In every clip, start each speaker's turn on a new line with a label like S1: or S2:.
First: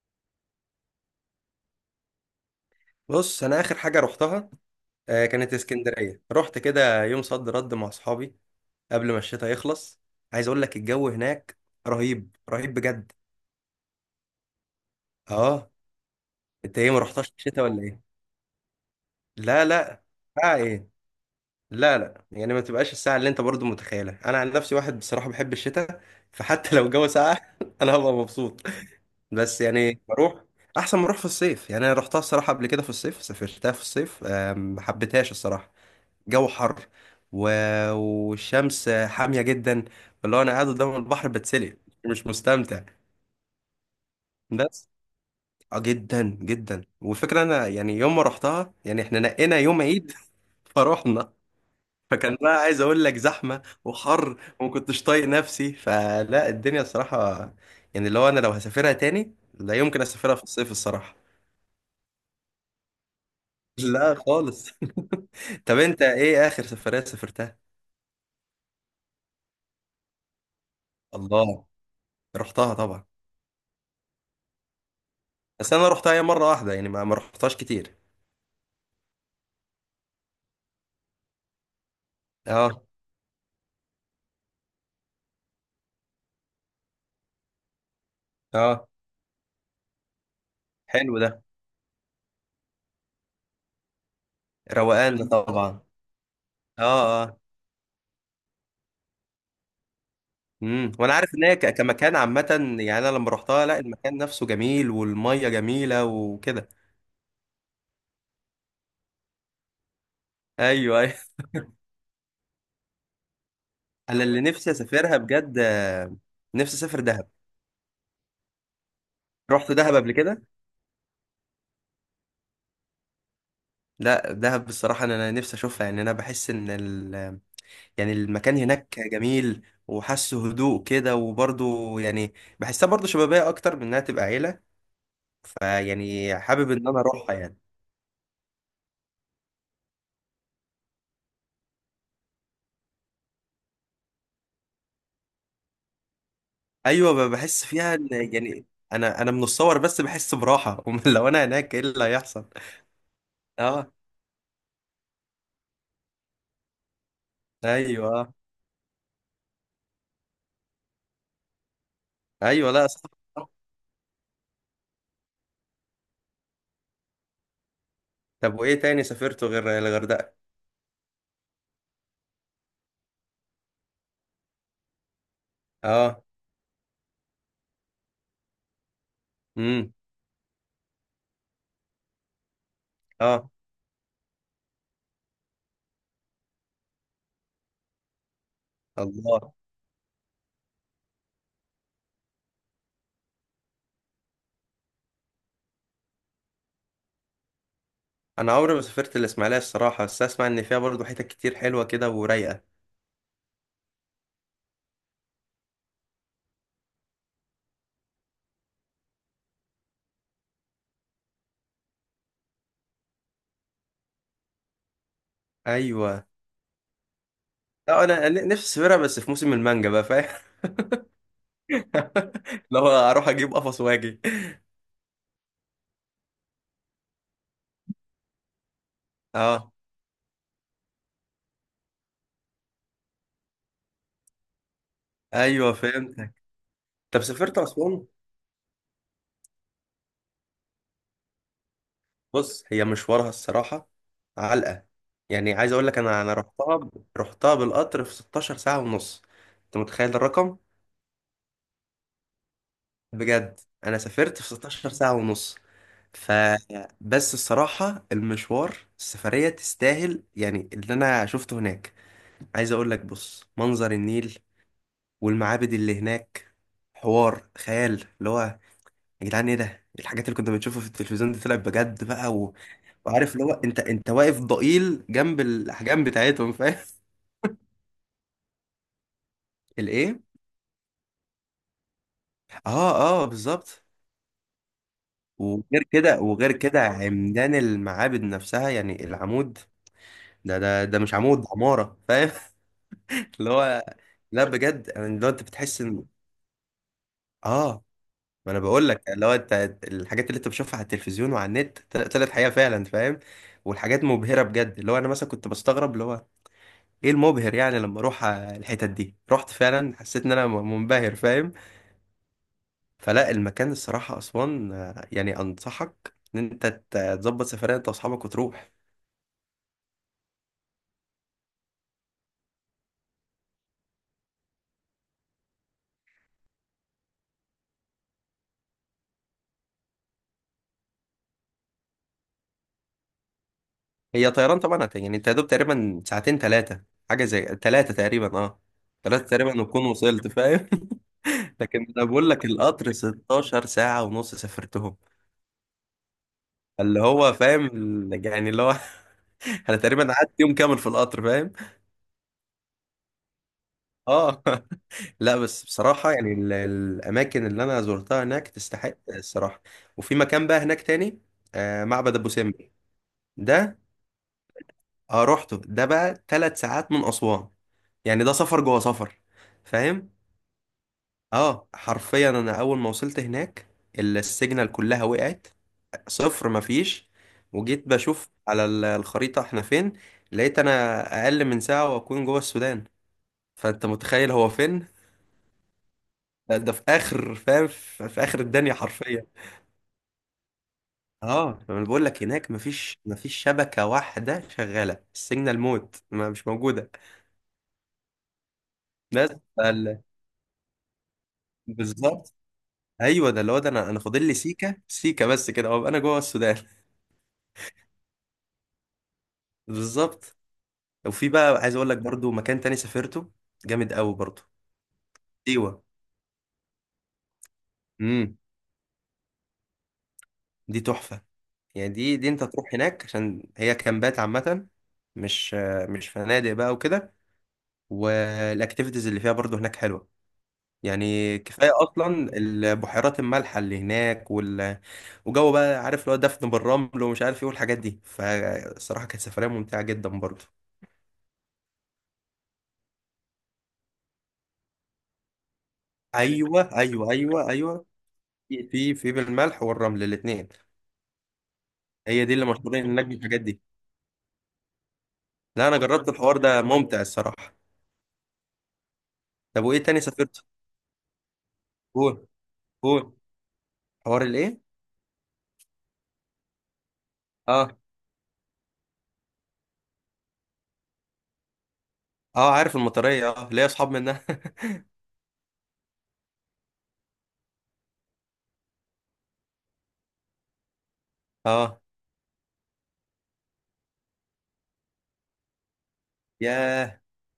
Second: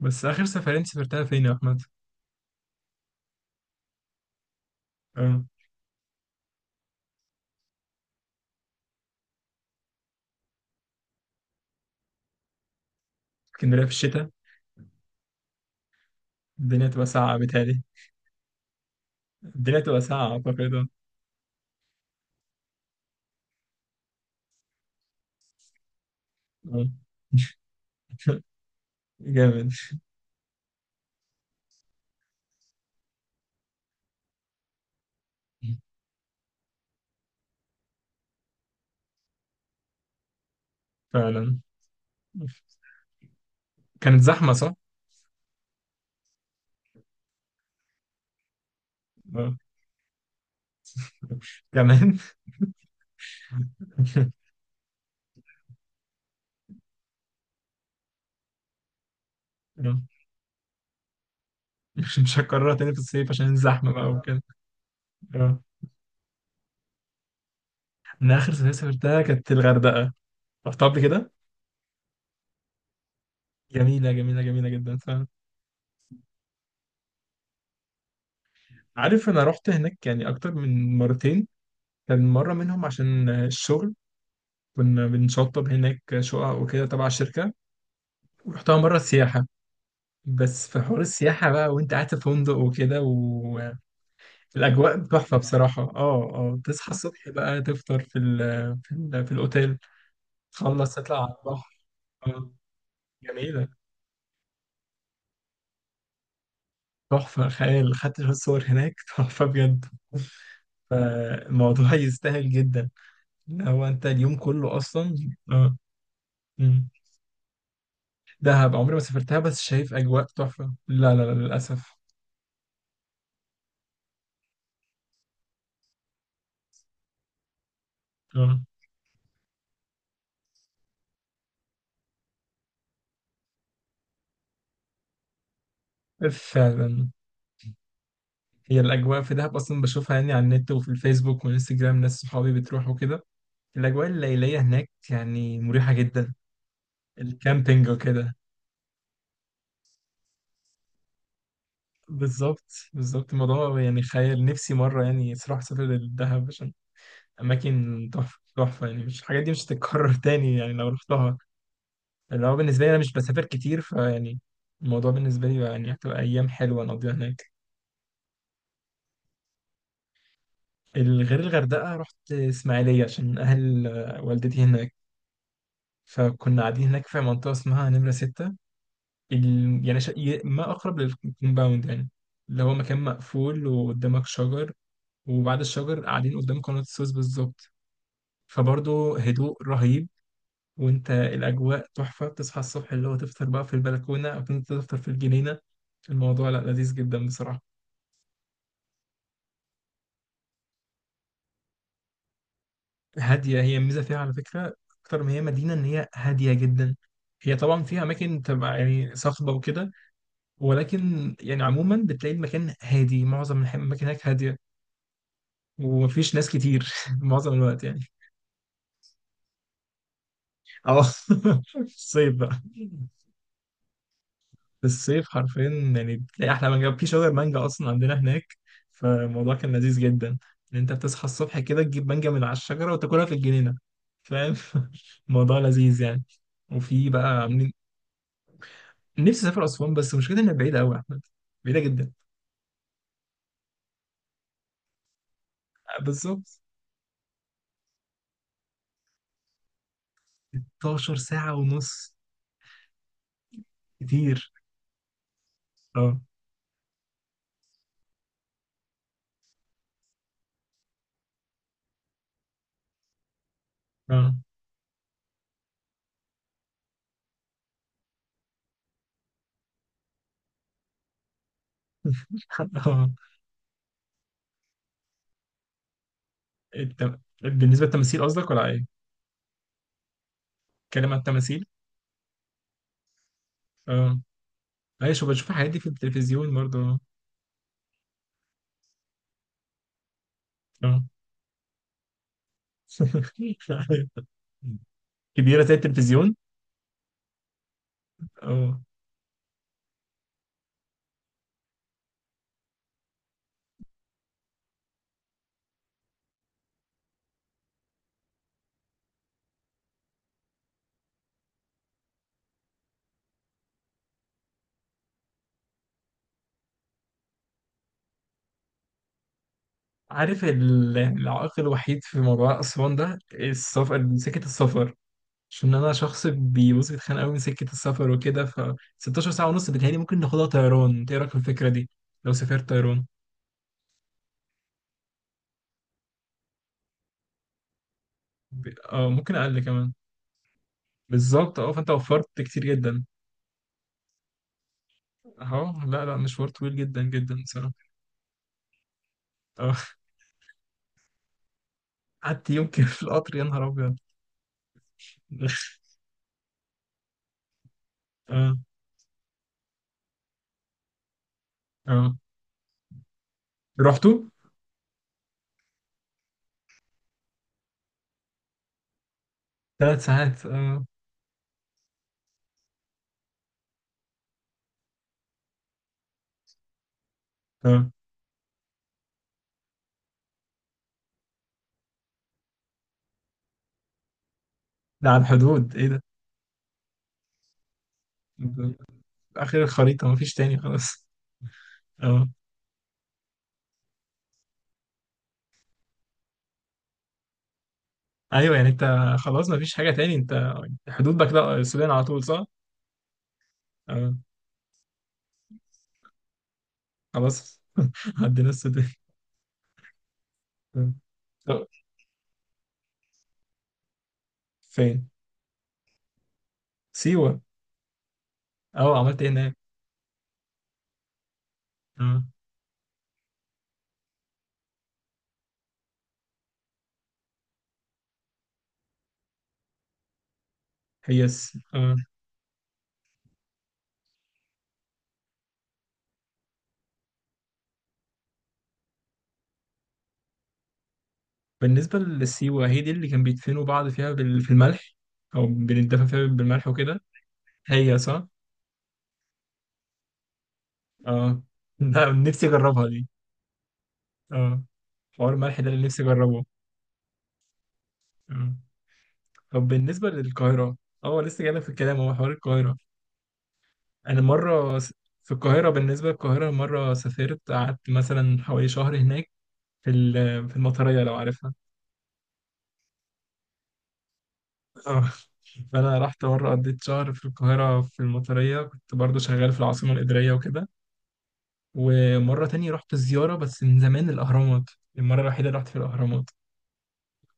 S1: بس آخر سفرين سافرتها فين يا أحمد؟
S2: بص انا اخر حاجه رحتها، آه،
S1: اه.
S2: كانت اسكندريه. رحت كده يوم صد رد مع اصحابي قبل ما الشتاء يخلص. عايز اقول لك الجو هناك رهيب رهيب بجد.
S1: اسكندرية في الشتاء،
S2: اه، انت
S1: الدنيا
S2: ايه، ما
S1: تبقى
S2: رحتش
S1: ساقعة
S2: الشتاء
S1: بتهيألي.
S2: ولا ايه؟ لا
S1: الدنيا تبقى
S2: لا.
S1: ساقعة
S2: ساعه
S1: أعتقد، اه.
S2: ايه؟ لا لا، يعني ما تبقاش الساعه اللي انت برضو متخيلها. انا عن نفسي واحد بصراحه بحب الشتاء، فحتى لو
S1: آه.
S2: الجو ساقع انا هبقى مبسوط. بس
S1: جامد.
S2: يعني بروح احسن ما اروح في الصيف. يعني انا رحتها الصراحه قبل كده في الصيف، سافرتها في الصيف آه، ما حبيتهاش الصراحه. جو حر، و... والشمس حامية جدا، اللي هو انا قاعد قدام البحر
S1: فعلا،
S2: بتسلق مش مستمتع.
S1: كانت زحمة صح؟
S2: بس. اه، جدا جدا. والفكرة انا يعني يوم ما رحتها، يعني احنا
S1: اه.
S2: نقينا يوم عيد فروحنا.
S1: كمان.
S2: فكان بقى عايز اقول لك زحمة وحر وما كنتش طايق نفسي، فلا الدنيا الصراحة. يعني اللي هو انا لو هسافرها تاني لا
S1: آه.
S2: يمكن اسافرها في الصيف الصراحة.
S1: مش هكررها تاني في الصيف عشان الزحمة بقى
S2: لا
S1: وكده.
S2: خالص.
S1: اه.
S2: طب انت ايه اخر سفرية سافرتها؟
S1: أنا آخر سفرية سافرتها كانت الغردقة. رحتها قبل كده؟
S2: الله، رحتها طبعا.
S1: جميلة جميلة جميلة جدا فعلا.
S2: بس انا رحتها هي مره واحده، يعني ما رحتهاش كتير.
S1: عارف، أنا رحت هناك يعني أكتر من مرتين، كان مرة
S2: اه
S1: منهم عشان الشغل، كنا بنشطب هناك شقق وكده تبع الشركة. رحتها
S2: اه.
S1: مرة سياحة، بس في حوار
S2: حلو ده،
S1: السياحة بقى وانت قاعد في فندق وكده والأجواء
S2: روقان ده
S1: تحفة
S2: طبعا.
S1: بصراحة. اه، اه، تصحى
S2: اه
S1: الصبح
S2: اه،
S1: بقى تفطر في الأوتيل،
S2: امم.
S1: تخلص
S2: وانا
S1: تطلع
S2: عارف
S1: على
S2: ان هي ك-
S1: البحر.
S2: كمكان عامه.
S1: اه.
S2: يعني انا لما رحتها
S1: جميلة.
S2: لا، المكان نفسه جميل، والميه جميله وكده.
S1: تحفة خيال، خدت شوية صور هناك تحفة بجد.
S2: ايوه ايوه.
S1: فالموضوع يستاهل جدا، ان هو انت
S2: انا
S1: اليوم
S2: اللي نفسي
S1: كله اصلا.
S2: اسافرها بجد.
S1: اه.
S2: آه، نفسي
S1: مم.
S2: اسافر دهب.
S1: دهب عمري ما سافرتها بس
S2: رحت
S1: شايف
S2: دهب قبل
S1: اجواء
S2: كده؟
S1: تحفه، لا لا لا للاسف.
S2: لا، دهب بصراحه انا نفسي اشوفها. يعني انا بحس ان ال، يعني المكان
S1: اه.
S2: هناك جميل. وحاسه هدوء كده وبرضه، يعني بحسها برضه شبابيه اكتر من انها تبقى عيله. فيعني حابب ان انا
S1: فعلا.
S2: اروحها يعني.
S1: هي الأجواء في دهب أصلا بشوفها يعني على النت وفي الفيسبوك والإنستجرام، ناس صحابي بتروح وكده. الأجواء الليلية هناك يعني مريحة جدا.
S2: ايوه، بحس
S1: الكامبينج
S2: فيها ان
S1: وكده.
S2: يعني انا من الصور بس بحس براحه. أمال لو انا هناك ايه اللي هيحصل.
S1: بالظبط بالظبط، الموضوع
S2: اه.
S1: يعني خيال. نفسي مرة يعني صراحة أسافر للدهب عشان
S2: ايوه،
S1: أماكن
S2: آه.
S1: تحفة تحفة، يعني مش الحاجات دي مش هتتكرر تاني يعني لو رحتها. اللي هو
S2: ايوه،
S1: بالنسبة
S2: لا
S1: لي أنا
S2: صح.
S1: مش بسافر كتير فيعني الموضوع بالنسبة لي يعني هتبقى أيام حلوة نقضيها هناك.
S2: طب وايه تاني سافرته غير الغردقه؟
S1: غير الغردقة رحت إسماعيلية عشان أهل والدتي هناك،
S2: اه،
S1: فكنا قاعدين هناك في منطقة اسمها نمرة ستة. ال...
S2: امم،
S1: يعني شا... ي- ما أقرب للكومباوند يعني، اللي هو مكان
S2: اه،
S1: مقفول وقدامك شجر. وبعد الشجر قاعدين قدام قناة السويس بالظبط، فبرضه
S2: الله.
S1: هدوء رهيب. وانت الأجواء تحفة، تصحى الصبح اللي هو تفطر بقى في البلكونة أو كنت تفطر في الجنينة. الموضوع لا، لذيذ جدا بصراحة.
S2: انا عمري ما سافرت الاسماعيليه الصراحه، بس اسمع ان فيها برضه حتت كتير حلوه كده ورايقه.
S1: هادية، هي الميزة فيها على فكرة أكتر ما هي مدينة، إن هي هادية جدا. هي طبعا فيها أماكن تبقى يعني صخبة وكده، ولكن يعني عموما بتلاقي المكان هادي، معظم الأماكن هناك هادية،
S2: ايوه،
S1: ومفيش ناس كتير معظم الوقت يعني.
S2: لا انا نفسي اسافرها بس في موسم المانجا بقى، فاهم؟
S1: اه. في الصيف بقى،
S2: لو اروح اجيب قفص واجي.
S1: في الصيف حرفيا. يعني بتلاقي أحلى مانجا في شجر مانجا أصلا عندنا هناك، فالموضوع كان
S2: اه،
S1: لذيذ جدا. إن أنت بتصحى الصبح كده تجيب مانجا من على الشجرة وتاكلها في الجنينة، فاهم. الموضوع
S2: ايوه
S1: لذيذ يعني.
S2: فهمتك.
S1: وفي
S2: طب
S1: بقى
S2: سافرت
S1: عاملين.
S2: اسوان؟
S1: نفسي أسافر أسوان بس مشكلة إنها بعيدة أوي يا أحمد، بعيدة جدا.
S2: بص هي مشوارها الصراحة علقة. يعني عايز اقول لك انا انا
S1: بالظبط،
S2: رحتها ب- رحتها بالقطر في 16 ساعة ونص. انت متخيل الرقم؟
S1: 16 ساعة ونص،
S2: بجد انا سافرت
S1: كتير.
S2: في 16 ساعة ونص.
S1: اه.
S2: ف، بس الصراحة المشوار السفرية تستاهل، يعني اللي انا شفته هناك. عايز اقول لك بص، منظر
S1: اه.
S2: النيل والمعابد اللي هناك، حوار خيال. اللي هو يا جدعان ايه ده، إيه الحاجات اللي كنا بنشوفها في التلفزيون دي، طلعت بجد بقى. و...
S1: اه.
S2: وعارف اللي هو انت، انت واقف ضئيل جنب الاحجام بتاعتهم فاهم.
S1: بالنسبة للتماثيل قصدك ولا ايه؟
S2: الايه؟
S1: اتكلم عن التماثيل؟
S2: اه اه بالظبط.
S1: اه. ايوه، شو بشوف الحاجات دي
S2: وغير
S1: في
S2: كده وغير
S1: التلفزيون
S2: كده،
S1: برضه.
S2: عمدان المعابد نفسها، يعني العمود ده، ده
S1: اه.
S2: ده
S1: آه.
S2: مش عمود، ده عمارة فاهم. اللي هو، لا بجد يعني اللي هو انت
S1: كبيرة زي
S2: بتحس ان
S1: التلفزيون.
S2: اه. ما انا
S1: اه.
S2: بقول لك اللي هو انت، الحاجات اللي انت بتشوفها على التلفزيون وعلى النت طلعت حقيقة فعلا فاهم. والحاجات مبهرة بجد، اللي هو انا مثلا كنت بستغرب اللي هو ايه المبهر، يعني لما اروح آه، الحتت دي رحت فعلا حسيت ان انا منبهر فاهم. فلا المكان الصراحة اسوان آه، يعني انصحك ان انت تظبط سفرية انت واصحابك وتروح.
S1: عارف العائق الوحيد في موضوع أسوان ده السفر، سكة السفر، عشان أنا شخص بيبص بيتخانق أوي من سكة السفر وكده. ف 16 ساعة ونص بتهيألي ممكن ناخدها طيران، إنت إيه رأيك في الفكرة دي؟ لو سافرت طيران.
S2: هي طيران طبعا يعني انت يا دوب تقريبا ساعتين ثلاثة. حاجة زي ثلاثة تقريبا، اه. ثلاثة
S1: ممكن أقل
S2: تقريبا وتكون
S1: كمان.
S2: وصلت فاهم.
S1: بالظبط، اه،
S2: لكن
S1: فأنت
S2: انا بقول
S1: وفرت
S2: لك
S1: كتير
S2: القطر
S1: جدا.
S2: 16 ساعة ونص سافرتهم.
S1: اهو. لا لا، مشوار طويل
S2: اللي
S1: جدا
S2: هو
S1: جدا
S2: فاهم،
S1: بصراحة.
S2: يعني اللي هو.
S1: اه.
S2: انا تقريبا قعدت يوم كامل في القطر فاهم.
S1: قعدت يوم كده في القطر، يا نهار ابيض.
S2: اه. لا بس بصراحة، يعني الأماكن اللي أنا زرتها هناك
S1: اه.
S2: تستحق الصراحة. وفي مكان بقى هناك تاني، آه
S1: اه.
S2: معبد أبو سمبل ده.
S1: رحتوا.
S2: اه رحته، ده بقى ثلاث ساعات من أسوان، يعني ده سفر جوه سفر
S1: ثلاث
S2: فاهم؟
S1: ساعات اه.
S2: اه حرفيا أنا أول ما وصلت هناك، السيجنال كلها وقعت، صفر مفيش. وجيت
S1: اه.
S2: بشوف على الخريطة احنا فين. لقيت أنا أقل من ساعة وأكون جوه السودان. فأنت متخيل هو فين؟
S1: ده على الحدود، ايه ده؟
S2: ده في آخر فاهم، في آخر الدنيا
S1: ده
S2: حرفيا.
S1: اخر الخريطة، مفيش تاني خلاص.
S2: اه انا بقول لك
S1: اه.
S2: هناك مفيش شبكه واحده شغاله، السيجنال موت، ما مش موجوده.
S1: ايوه يعني انت.
S2: بس.
S1: خلاص مفيش حاجة
S2: فال-
S1: تاني انت. حدود بقى كده السودان على طول
S2: بالظبط.
S1: صح؟
S2: ايوه ده اللي هو، ده انا
S1: اه.
S2: فاضل لي سيكه سيكه بس كده وابقى انا جوه السودان.
S1: خلاص. عدينا السودان.
S2: بالظبط.
S1: آه.
S2: وفي بقى
S1: آه.
S2: عايز اقول لك برضو مكان تاني سافرته جامد قوي برضو،
S1: فين؟
S2: سيوه.
S1: سيوة.
S2: امم.
S1: اه، عملت ايه هناك؟
S2: دي تحفه. يعني دي
S1: اه.
S2: دي انت تروح هناك عشان هي كامبات عامه، مش مش فنادق بقى وكده. والاكتيفيتيز اللي فيها برضو هناك حلوه.
S1: هي
S2: يعني كفاية
S1: اه.
S2: أصلا البحيرات المالحة اللي هناك، وال... وجو بقى، عارف اللي هو دفن بالرمل ومش عارف إيه والحاجات دي. فالصراحة كانت سفرية ممتعة جدا برضه.
S1: بالنسبة للسيوة، هي دي اللي كان بيدفنوا بعض فيها في الملح، أو بنتدفن فيها بالملح
S2: أيوه
S1: وكده.
S2: أيوه أيوه أيوه.
S1: هي صح؟
S2: في في بالملح والرمل الاتنين.
S1: اه. ده
S2: هي دي اللي
S1: نفسي
S2: مشهورين
S1: أجربها
S2: هناك
S1: دي.
S2: بالحاجات دي.
S1: اه. حوار الملح
S2: لا
S1: ده
S2: أنا
S1: اللي نفسي
S2: جربت الحوار
S1: أجربه.
S2: ده ممتع الصراحة.
S1: آه.
S2: طب
S1: طب
S2: وإيه تاني
S1: بالنسبة
S2: سافرت؟
S1: للقاهرة. اه، لسه جايلك في الكلام، هو
S2: قول
S1: حوار القاهرة.
S2: قول.
S1: أنا
S2: حوار الإيه؟
S1: مرة في القاهرة، بالنسبة للقاهرة مرة سافرت
S2: أه،
S1: قعدت مثلا حوالي شهر هناك في في المطرية لو عارفها.
S2: أه عارف المطرية، أه ليا أصحاب منها.
S1: اه. فأنا رحت مرة قضيت شهر في القاهرة في المطرية، كنت برضو شغال في العاصمة الإدارية وكده.
S2: أه.
S1: ومرة تانية رحت الزيارة بس من زمان الأهرامات، المرة الوحيدة اللي رحت في الأهرامات.
S2: ياه،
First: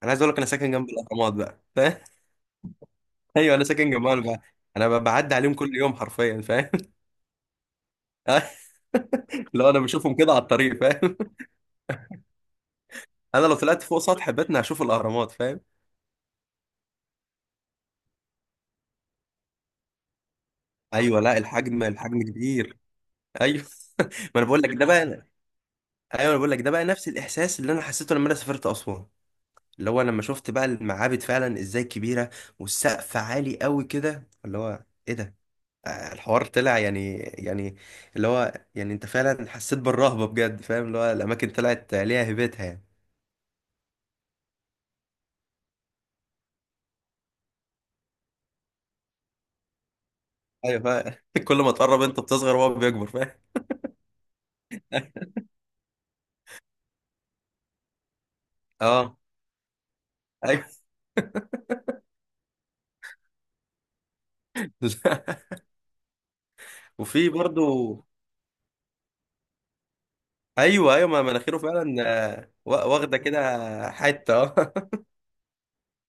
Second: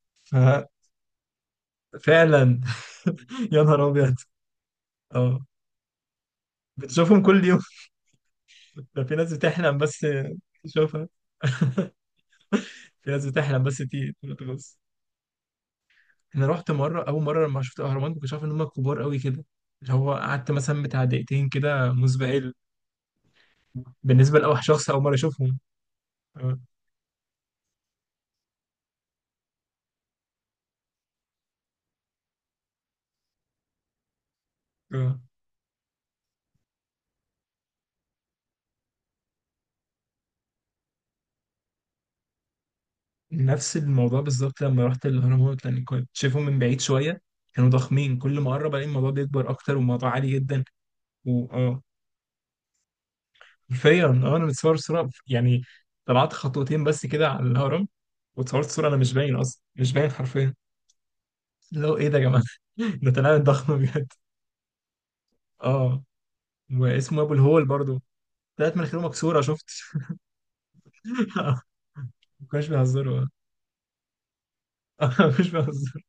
S2: أنا عايز أقول لك أنا ساكن جنب الأهرامات بقى.
S1: ففعلا.
S2: ايوه
S1: يا
S2: انا
S1: نهار
S2: ساكن جنبهم،
S1: أبيض.
S2: انا بعدي
S1: اه،
S2: عليهم كل يوم حرفيا فاهم.
S1: بتشوفهم كل يوم. ده في ناس
S2: لو
S1: بتحلم
S2: انا
S1: بس
S2: بشوفهم كده على الطريق
S1: تشوفها،
S2: فاهم.
S1: في ناس
S2: انا لو
S1: بتحلم بس
S2: طلعت فوق
S1: تيجي.
S2: سطح بيتنا
S1: بس
S2: هشوف الاهرامات فاهم.
S1: أنا رحت مرة، أول مرة لما شفت الأهرامات ما كنتش عارف إن هم كبار قوي كده، اللي هو قعدت مثلا بتاع
S2: ايوه لا،
S1: دقيقتين
S2: الحجم،
S1: كده
S2: الحجم
S1: مسبهل.
S2: كبير. ايوه. ما
S1: بالنسبة
S2: انا بقول
S1: لأول
S2: لك ده
S1: شخص أول مرة
S2: بقى.
S1: أشوفهم.
S2: ايوه انا بقول
S1: اه.
S2: لك ده بقى نفس الاحساس اللي انا حسيته لما انا سافرت اسوان. اللي هو لما شفت بقى المعابد فعلا ازاي كبيره، والسقف عالي قوي كده، اللي هو ايه
S1: اه.
S2: ده آه، الحوار طلع يعني يعني، اللي هو يعني انت فعلا حسيت بالرهبه بجد فاهم. اللي هو الاماكن طلعت ليها هيبتها يعني.
S1: نفس الموضوع بالظبط لما رحت الهرمونات، لان كنت شايفهم من بعيد شويه، كانوا ضخمين، كل ما اقرب الاقي الموضوع بيكبر اكتر والموضوع عالي جدا.
S2: ايوه فاهم. كل ما
S1: واه،
S2: تقرب انت بتصغر وهو بيكبر فاهم.
S1: حرفيا. اه، انا متصور صوره يعني، طلعت خطوتين بس كده على الهرم، واتصورت صوره انا مش
S2: اه
S1: باين اصلا، مش باين حرفيا.
S2: ايوه.
S1: لو ايه ده يا جماعه. ده طلعت ضخم بجد. اه. واسمه
S2: وفي
S1: ابو الهول
S2: برضو.
S1: برضو، طلعت مناخيره مكسوره شفت.
S2: ايوه ايوه، ما مناخيره
S1: آه،
S2: فعلا
S1: ما
S2: آه،
S1: كانوش
S2: واخده
S1: بيهزروا.
S2: كده حته اه.
S1: آه، مش بهزر.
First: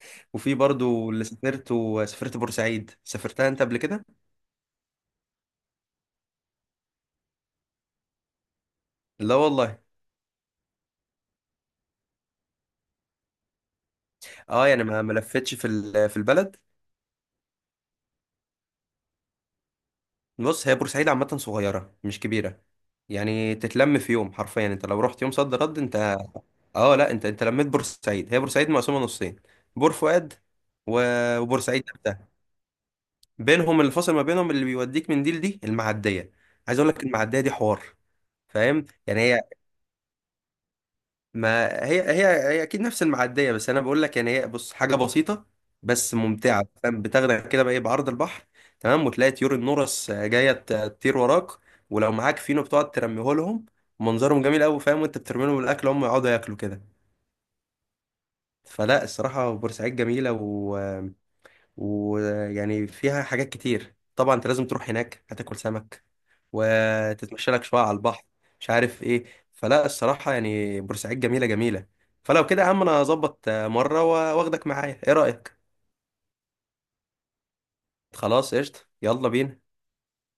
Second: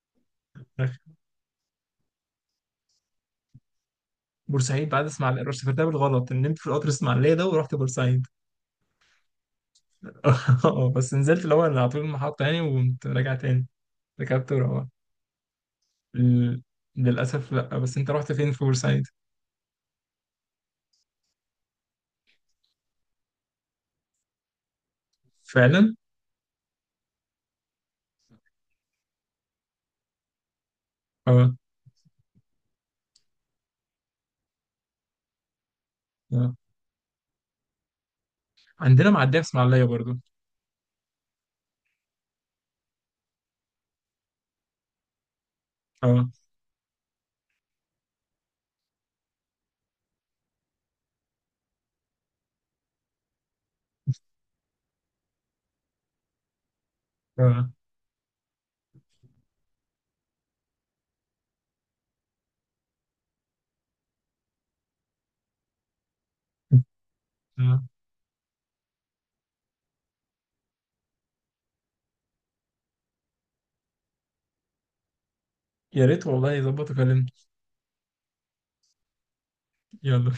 S2: وفي برضو اللي سافرت، وسافرت بورسعيد، سافرتها انت قبل كده؟
S1: بورسعيد بعد اسماعيليه رحت، سافرتها بالغلط، نمت في القطر اسماعيليه ده ورحت بورسعيد.
S2: لا والله.
S1: اه، بس نزلت الأول أنا على طول المحطة يعني وقمت راجع تاني، ركبت
S2: اه، يعني
S1: وروحت.
S2: ما لفتش في في البلد.
S1: ال- للأسف لأ، بس أنت رحت فين في بورسعيد؟
S2: بص هي بورسعيد عامه صغيره مش كبيره، يعني تتلم في يوم حرفيا. انت لو رحت يوم صد رد
S1: فعلا؟
S2: انت. اه لا انت، انت لميت بورسعيد. هي بورسعيد مقسومه نصين، بور فؤاد و-
S1: اه.
S2: وبورسعيد بينهم الفاصل ما بينهم اللي بيوديك من دي لدي المعديه.
S1: اه.
S2: عايز اقول لك المعديه دي حوار فاهم،
S1: عندنا
S2: يعني
S1: معدية
S2: هي.
S1: في إسماعيلية برضو.
S2: ما هي هي اكيد نفس المعديه، بس انا بقول لك يعني هي بص حاجه بسيطه بس
S1: اه.
S2: ممتعه فاهم. بتاخدك كده بقى ايه بعرض البحر تمام. وتلاقي طيور النورس جايه تطير وراك، ولو معاك فينو بتقعد ترميه لهم، منظرهم جميل قوي فاهم. وانت بترمي لهم الاكل هم يقعدوا ياكلوا كده.
S1: اه.
S2: فلا الصراحه بورسعيد جميله، و... ويعني فيها حاجات كتير طبعا. انت لازم تروح هناك، هتاكل سمك وتتمشى لك شويه
S1: آه.
S2: على البحر، مش عارف ايه. فلا الصراحه يعني بورسعيد جميله جميله. فلو كده يا عم انا هظبط آه، مره واخدك معايا، ايه رايك؟
S1: يا ريت والله يظبط وكلمني.
S2: خلاص قشطه يلا بينا.
S1: يلا.